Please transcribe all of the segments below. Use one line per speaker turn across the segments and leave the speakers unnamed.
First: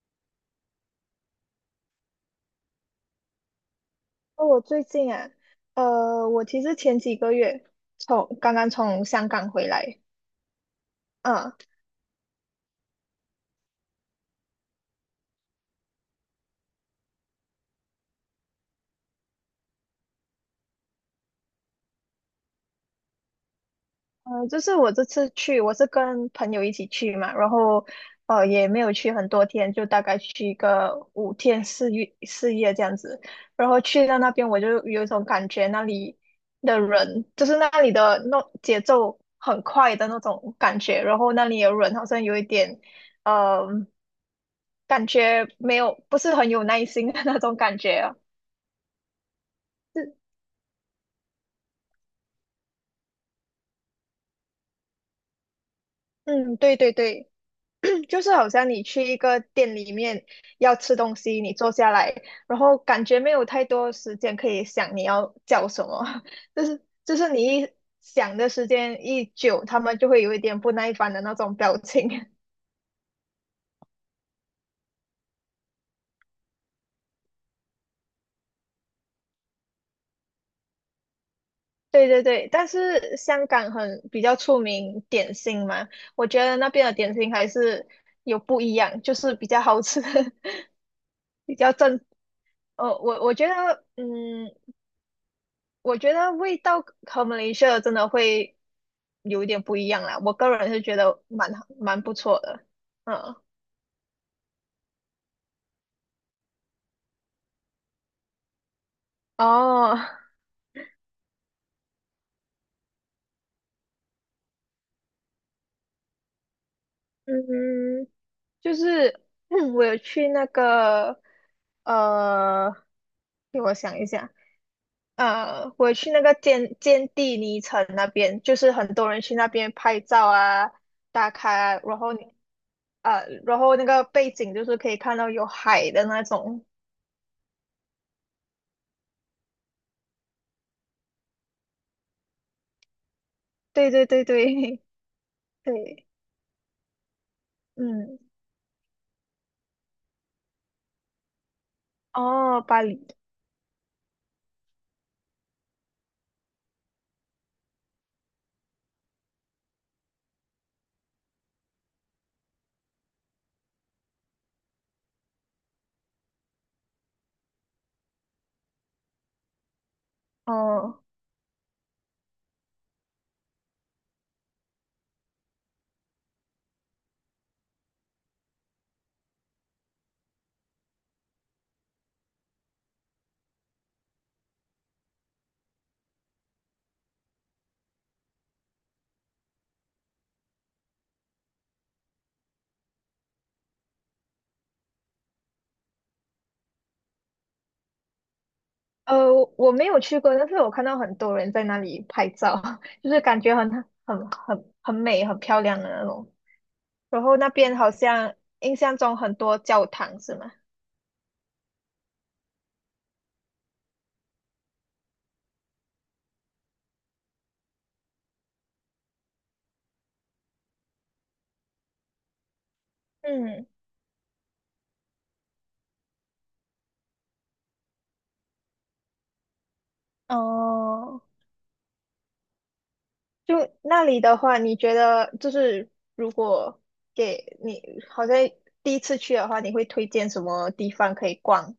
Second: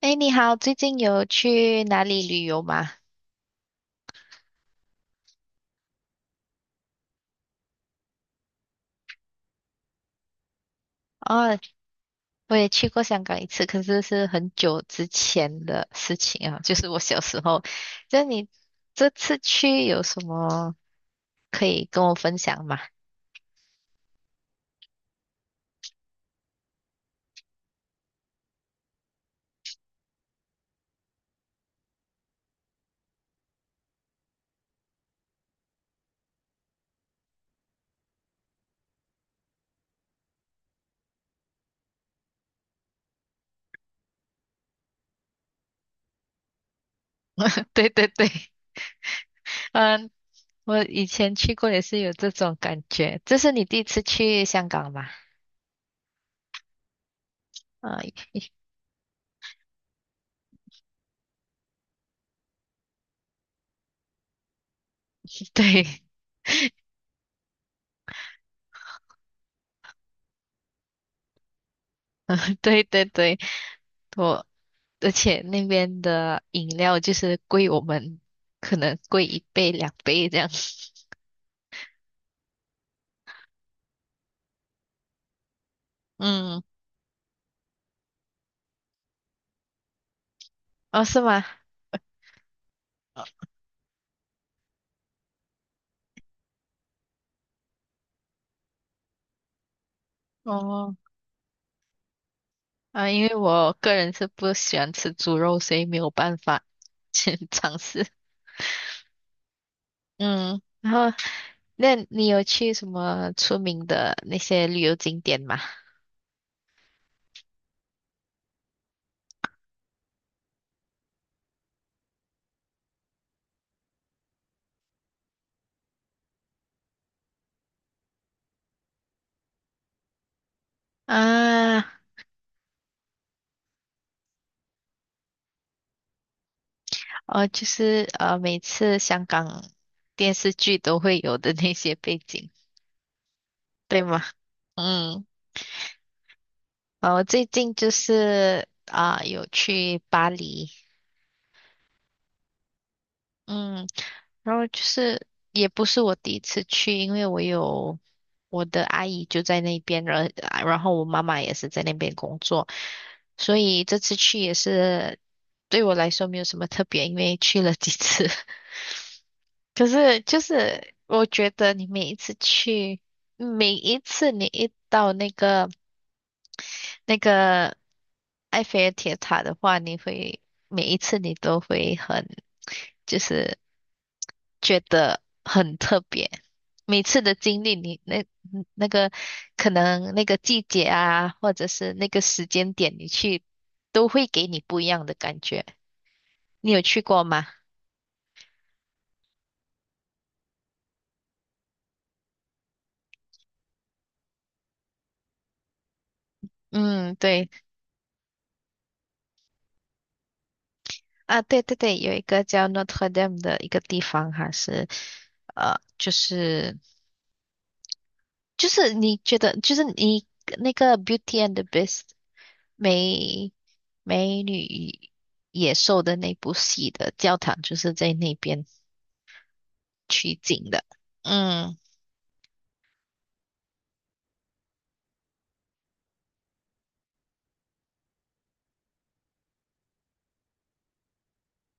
哎，你好，最近有去哪里旅游吗？
哦，我最近啊，我其实前几个月刚刚从香港回来。嗯。
哦，我也去过香港一次，可是是很久之前的事情啊，就是我小时候。就你这次去有什么可以跟我分享吗？
就是我这次去，我是跟朋友一起去嘛，然后也没有去很多天，就大概去一个五天四夜这样子。然后去到那边我就有一种感觉，那里的人就是那里的那节奏很快的那种感觉，然后那里的人好像有一点，呃，感觉没有不是很有耐心的那种 感
对
觉
对
啊。
对，嗯，我以前去过也是有这种感觉。这是你第一次去香港吗？
嗯，对对对。
啊、
就是 好像你去一个店里面要吃东西，你坐下来，然后感觉没有太多时间可以想你要叫
对
什么，就是你一想的时间一久，他们就会有一点不耐烦的那种表情。
对对对，我而且那边的饮料就是贵我们可能贵一倍两倍这样。
对对对。但是香港很比较出名点心嘛，我觉得
嗯，
那边的点心还是有不一样，就是比较好吃。
哦，是吗？
比较正。呃，我
啊
我觉得，嗯，我觉得味道和马来西亚真的会有一点不一样啦。我个人是
哦，
觉得蛮好蛮不错的。
啊，因为
嗯。
我个人是不喜欢吃猪肉，所以没有办法去 尝试。
哦。
嗯，然后那你有去什么出名的那些旅游景点吗？
嗯，就是 我有去那个呃，给我想一下，我有去那个坚地尼城那边，就是很多人去那边拍照啊、打卡
啊，
啊。然后你呃，然后那个背景就是可以看到有海的那种。
哦，就是每次香港电视剧都会有的那些背景，
对
对
对
吗？
对对。
嗯，
对。
哦，我最近就
嗯。
是啊，有去巴黎，
哦，巴黎。
嗯，然后就是也不是我第一次去，因为我有。我的阿姨就在那边，然后我妈妈也是在那边工作，所以这次去也是对我来说没有什么特别，因为去了几次。可是就是
哦，
我觉得你每一次去，每一次你一到那个埃菲尔铁塔的话，你会每一次你都会很就是觉得很特别。每次的经历，你那个可能那个季节啊，或者是那个时间点，你去都会给你不一样的感觉。你有去过吗？
呃，我没有去过，但是我看到很多人在那里拍照，就是感觉很很美、很漂亮的那种。
嗯，
然后
对
那边好像印象中很多教堂是吗？
啊，对对对，有一个叫 Notre Dame 的一个地方，还是呃，就是就是你觉得就是你那个 Beauty and the Beast 美
嗯。
美女与野兽的那部戏的教堂，就是在那边。取景的。
哦，
嗯，
就那里的话，你觉得就是如果给你好像第一次去的话，你会推荐什么地方可以逛？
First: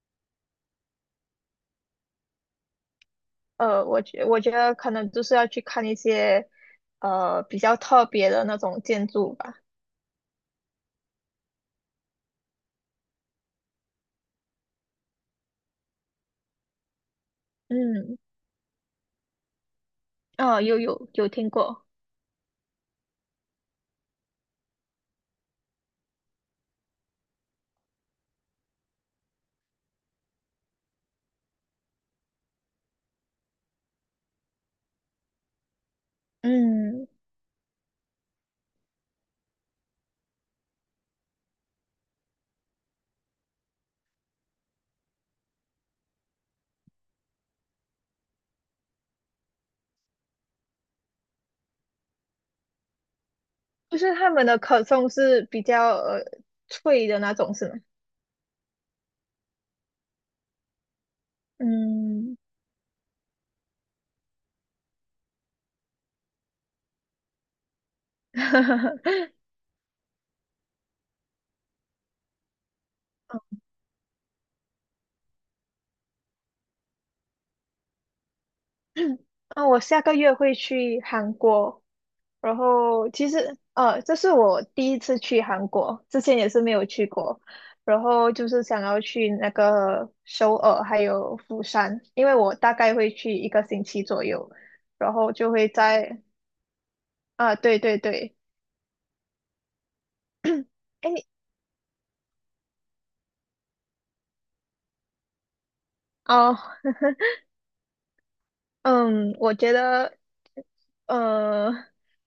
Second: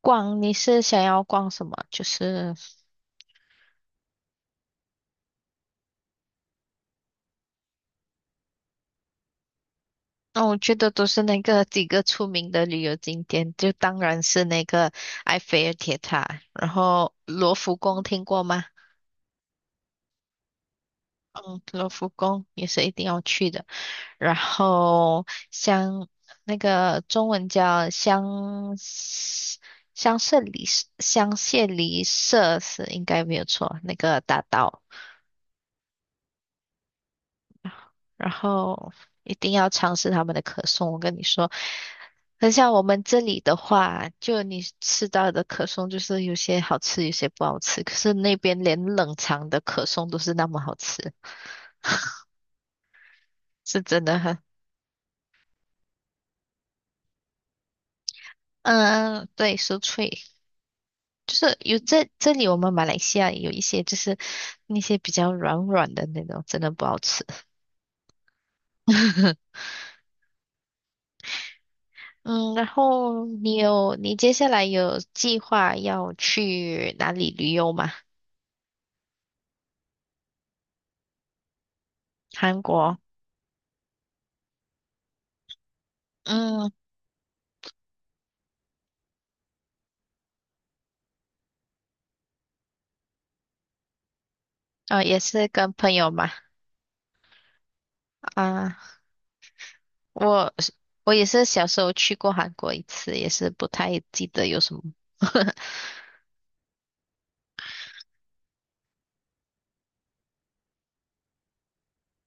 逛你是想要逛什么？就是，
我觉得可能就是要去看一些比较特别的那种建筑吧。
那、我觉得都是那个几个出名的旅游景点，就当然是那个埃菲尔铁塔，然后罗浮宫
嗯。
听过吗？
啊，有听
嗯，
过。
罗浮宫也是一定要去的。然后像那个中文叫香榭里舍是应该没有错，那个大道。
嗯，
然后一定要尝试他们的可颂。我跟你说，很像我们这里的话，就你吃到的可颂，就是有些好吃，有些不好吃。可是那边连冷藏的可颂都是那么好吃，是
就
真
是
的
他
很。
们的可颂是比较脆的那种，是吗？
嗯，对，酥脆，就是有这这
嗯。
里我们马来西亚有一些就是那些比较软软的那种，真的不好吃。嗯，然后你 有你接下来有计划要去哪里旅游吗？
啊，我下个月会去韩国。然
韩国。
后其实,这是我第一次去韩国，之前也是
嗯。
没有去过。然后就是想要去那个首尔还有釜山，因为我大概会去一个星期左右，
哦，
然
也
后
是
就会
跟朋友
在
嘛，
啊、对对对。
啊，我 我也
哎。
是小时候去过韩国一次，也是不太记得有什么。
哦。嗯，我觉得，呃，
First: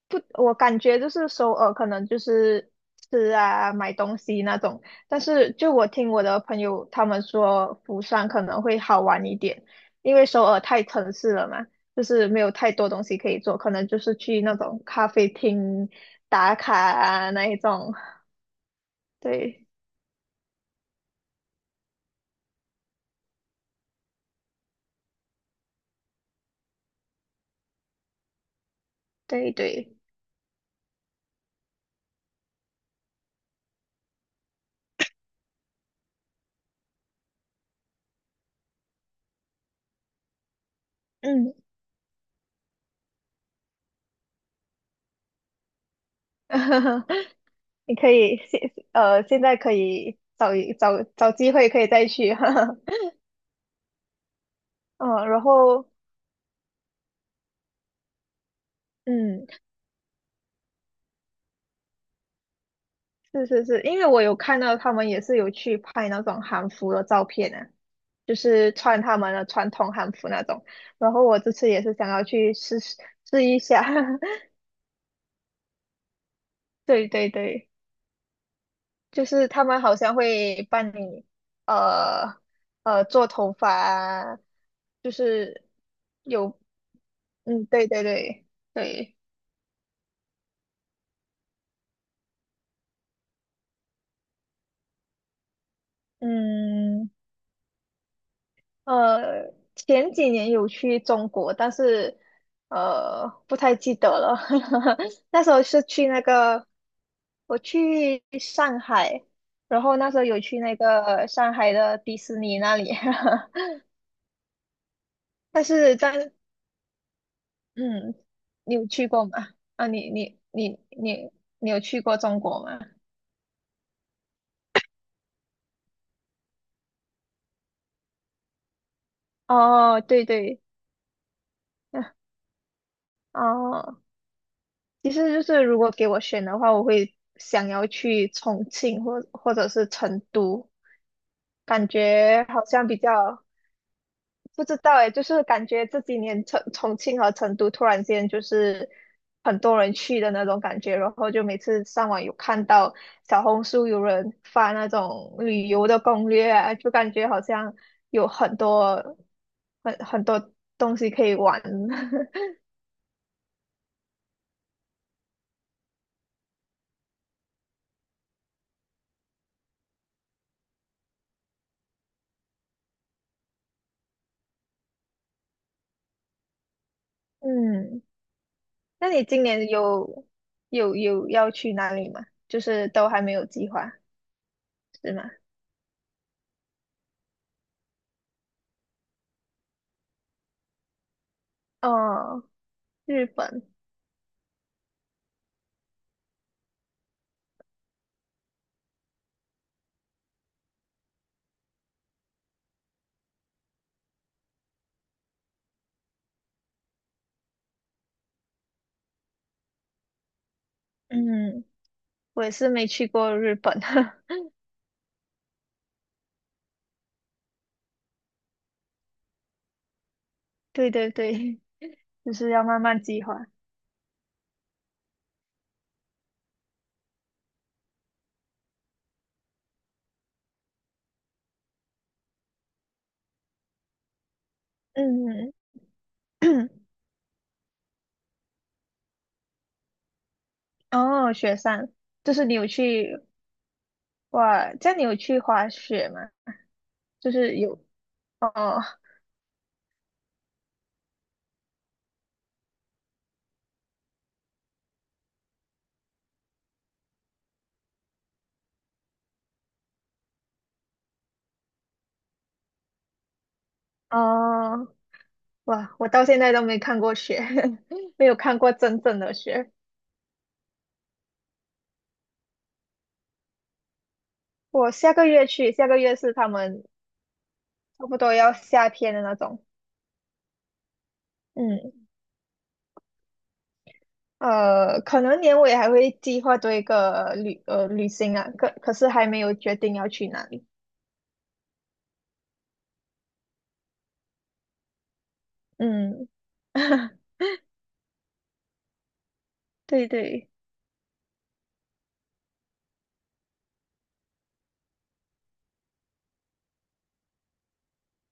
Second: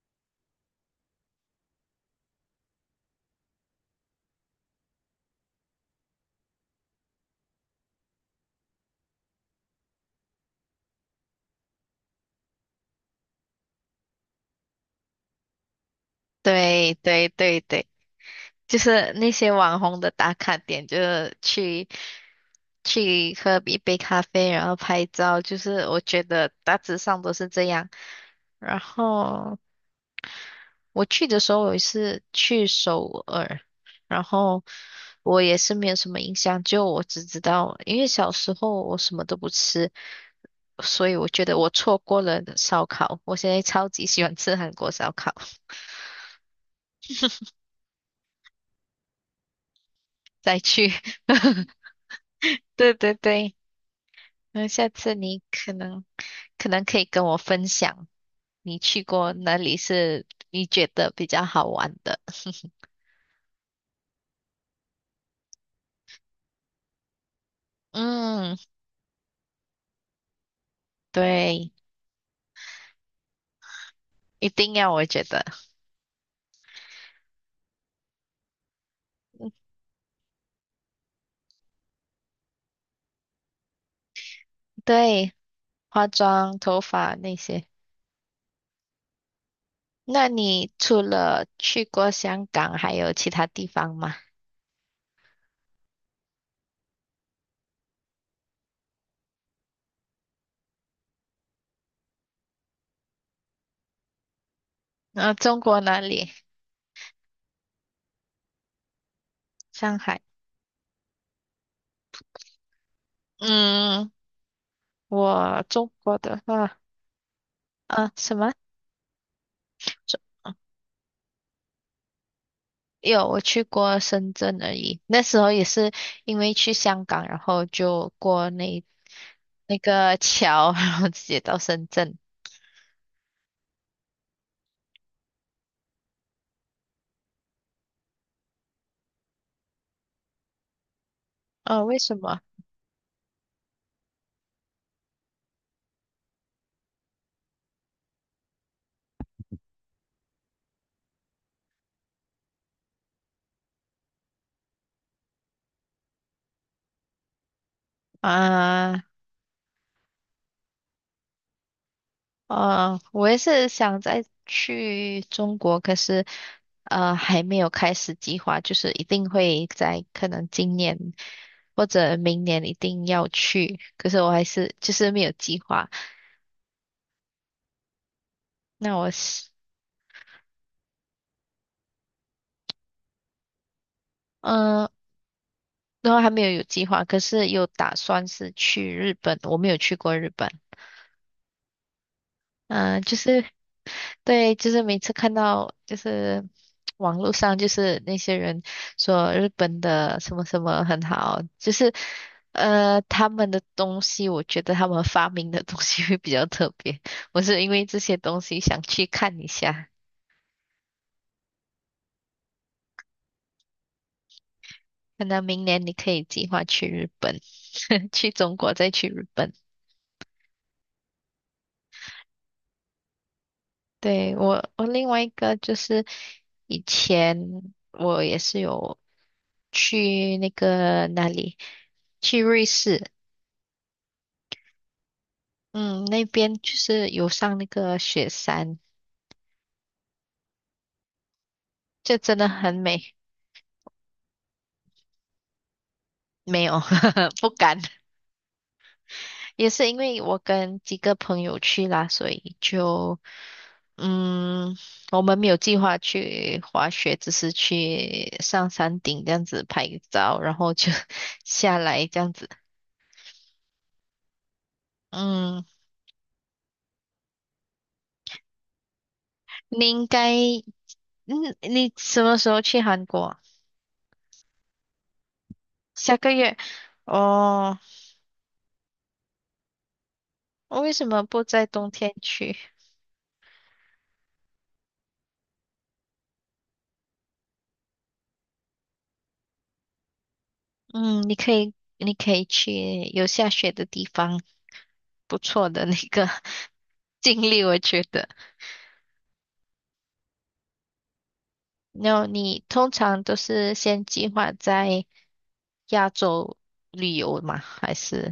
不，我感觉就是首尔可能就是吃啊、买东西那种，但是就我听我的朋友他们说，釜山可能会好玩一点，因为首尔太城市了嘛，就是没有太多东西可以做，可能就是去那种咖啡厅打卡
对对
啊那一
对对，
种。
就是那些
对
网红的打卡点，就是去喝一杯咖啡，然后拍照，就是我觉得大致上都是这样。然
对
后
对。
我去的时候，我是去首尔，然后我也是没有什么印象，就我只知道，因为小时候我什么都不吃，所以我觉
嗯。
得我错过了烧烤，我现在超级喜欢吃韩国烧烤，
你可以现呃现在可以找
再
一
去，
找找机 会可以再去。
对 对对，那下次
嗯。然
你可
后
能可能可以跟我分享你去过
嗯，
哪里是你觉得比较好玩的，
是是是，因为我有看到他们也是有去拍那种韩服的照片啊，就
嗯，
是穿他们的传统韩服那种。然后我这次
对，
也是想要去试一下。
一 定要，我觉得，
对对对。就是他 们好像会帮你呃做头发啊就
对，
是
化
有
妆、头发那
嗯
些。
对对对对。
那你除了去过香港，还有其他地方吗？
嗯。前几年有去中国，但是不太记得了。那时
中
候
国
是
哪
去那
里？
个，我去上海。然
上
后那时
海。
候有去那个上海的迪士尼那里。
嗯，我
但
中
是
国
在
的话，啊，
嗯，
什么？
你有去过吗？啊，
中哦
你有去过中国吗？
有，我去过深圳而已。那时候也是因为去香港，然后就过那那
哦，
个
对对。
桥，然后直接到深圳。
哦。其实就是如果给我选的话，我会想要去重庆或者是成都。
哦，
感
为什么？
觉好像比较不知道诶，就是感觉这几年重庆和成都突然间就是很多人去的那种感觉，然后就每次上网有看到小红书有人发那种旅游的攻略啊，就感觉好像有很
啊，
多很多东西可以玩。
哦，我也是想再去中国，可是还没有开始计划，就是一定会在可能今年或者明年一定要去，可是我还是就是没有计划。
嗯。
那
那
我
你今
是
年有要去哪里吗？就是都还没有计划，
嗯，
是吗？
然后还没有计划，可是有打算是去日本，我没有去过日本。
哦，
嗯，就
日
是
本。
对，就是每次看到就是网络上就是那些人说日本的什么什么很好，就是他们的东西，我觉得他们发明的东西会比较特别。我是因为这些东西想去看一下，
嗯，我也是没去过日本。
那明年你可以计划去日本，去中国再去日本。
对对对，就是要慢慢计划。
对，我另外一个就是。以前我也是有去那个哪里，去瑞士，
嗯。
嗯，那边 就是有上那个雪山，
哦，雪山。
就
就
真
是
的
你有
很美。
去。哇，这样你有去滑雪吗？
没有，
就
不
是有。
敢，
哦。
也是因为我跟几个朋友去啦，所以就嗯，我们没有计划去滑雪，只是去上山顶这样子拍照，然后就 下来这样子。
哦。
嗯，
哇，我到现在都没看过雪。没有看过真正的雪。
你应该，你什么时候去韩国啊
我下个月去，下个
下
月
个
是他
月
们
哦，
差不多要夏天的那种。
我为什么不在冬
嗯。
天去？
可能年尾还会计划做一个旅行啊，可是还没有决定要去哪里。
嗯，你可以去有下雪的地方，不错的那个
嗯。
经历，我觉得。
对对。
然后你通常都是先计划在亚洲旅游吗？还是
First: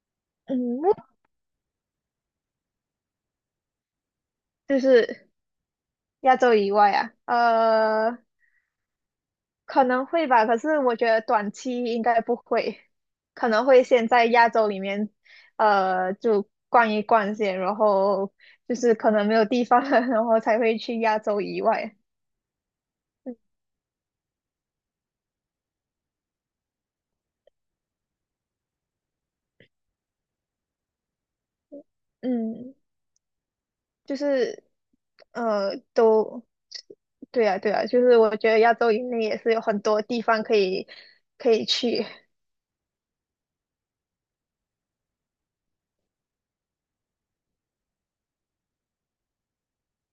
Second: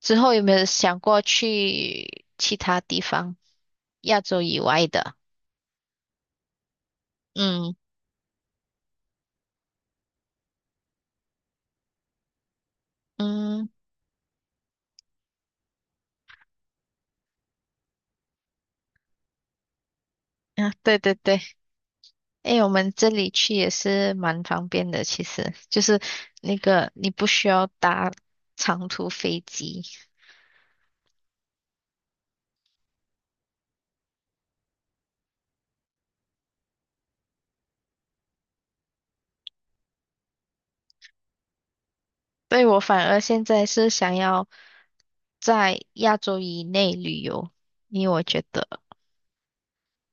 之后有没有
嗯，
想过去其他地方，亚洲以
就
外的？
是亚洲以外啊。
嗯
可能会吧，可是我觉得短期应该不会，可能
嗯
会先在亚洲里面。就逛一逛先，然后就是可能没有地方了，然后才
啊，
会
对
去
对
亚洲
对。
以外。
诶，我们这里去也是蛮方便的，其实就是那个你不需要搭长途飞机。
嗯。就是呃都对啊对啊，就是我觉得亚洲以内也是有很多地方可以去。
对，我反而现在是想要在亚洲以内旅游，因为我觉得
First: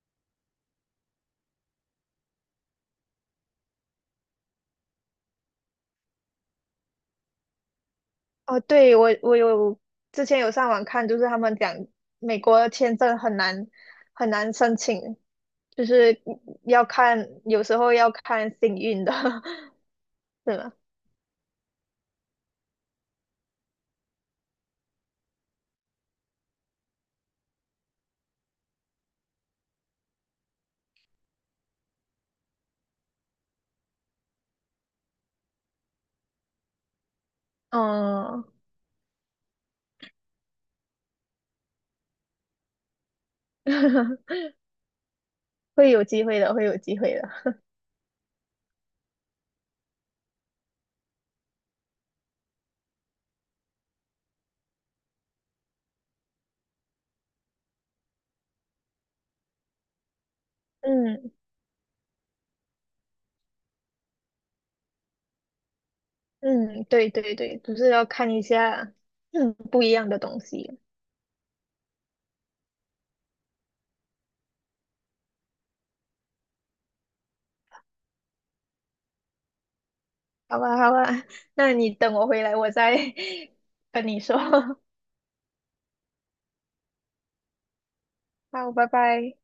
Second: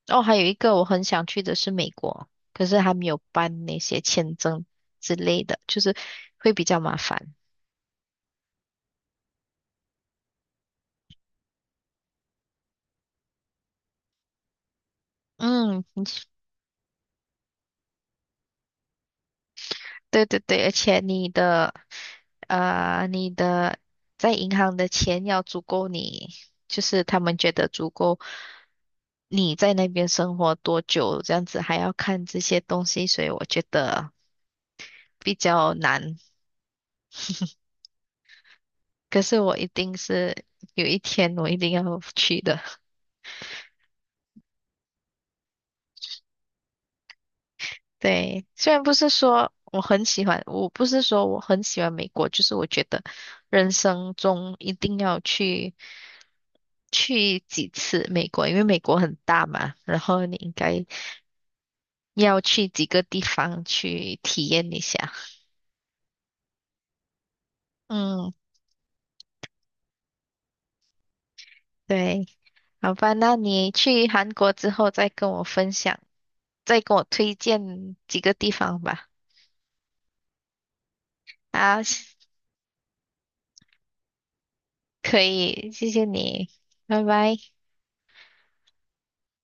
哦，还有一个我很想去的是美国，可是还没有办那些签证之类的，就是会比较麻烦。
哦，对，我有之前有上网看，就是他们讲美国的签证很难很难申请，
嗯，
就是要看有时候要看幸运的。
对对
是
对，而
吗？
且你的在银行的钱要足够你，就是他们觉得足够你在那边生活多久，这样子还要看这些东西，所以我觉得比较难。
嗯。
可是我一定是有一天我一定要去的。
会有机会的，会有机会的。
对，虽然不是说我很喜欢，我不是说我很喜欢美国，就是我觉得人生中一定要去几次美国，因为美国很大嘛，然后你应该
嗯
要去几个地方去体验一下。
嗯，对对对，就是要看
嗯，
一下 不一样的东西。
对，好吧，那你去韩国之后再跟我分享，再跟我推荐几个地方吧。
好吧，好吧。那
啊，
你等我回来，我再 跟你说。
可以，谢谢你，拜拜。
好，拜拜。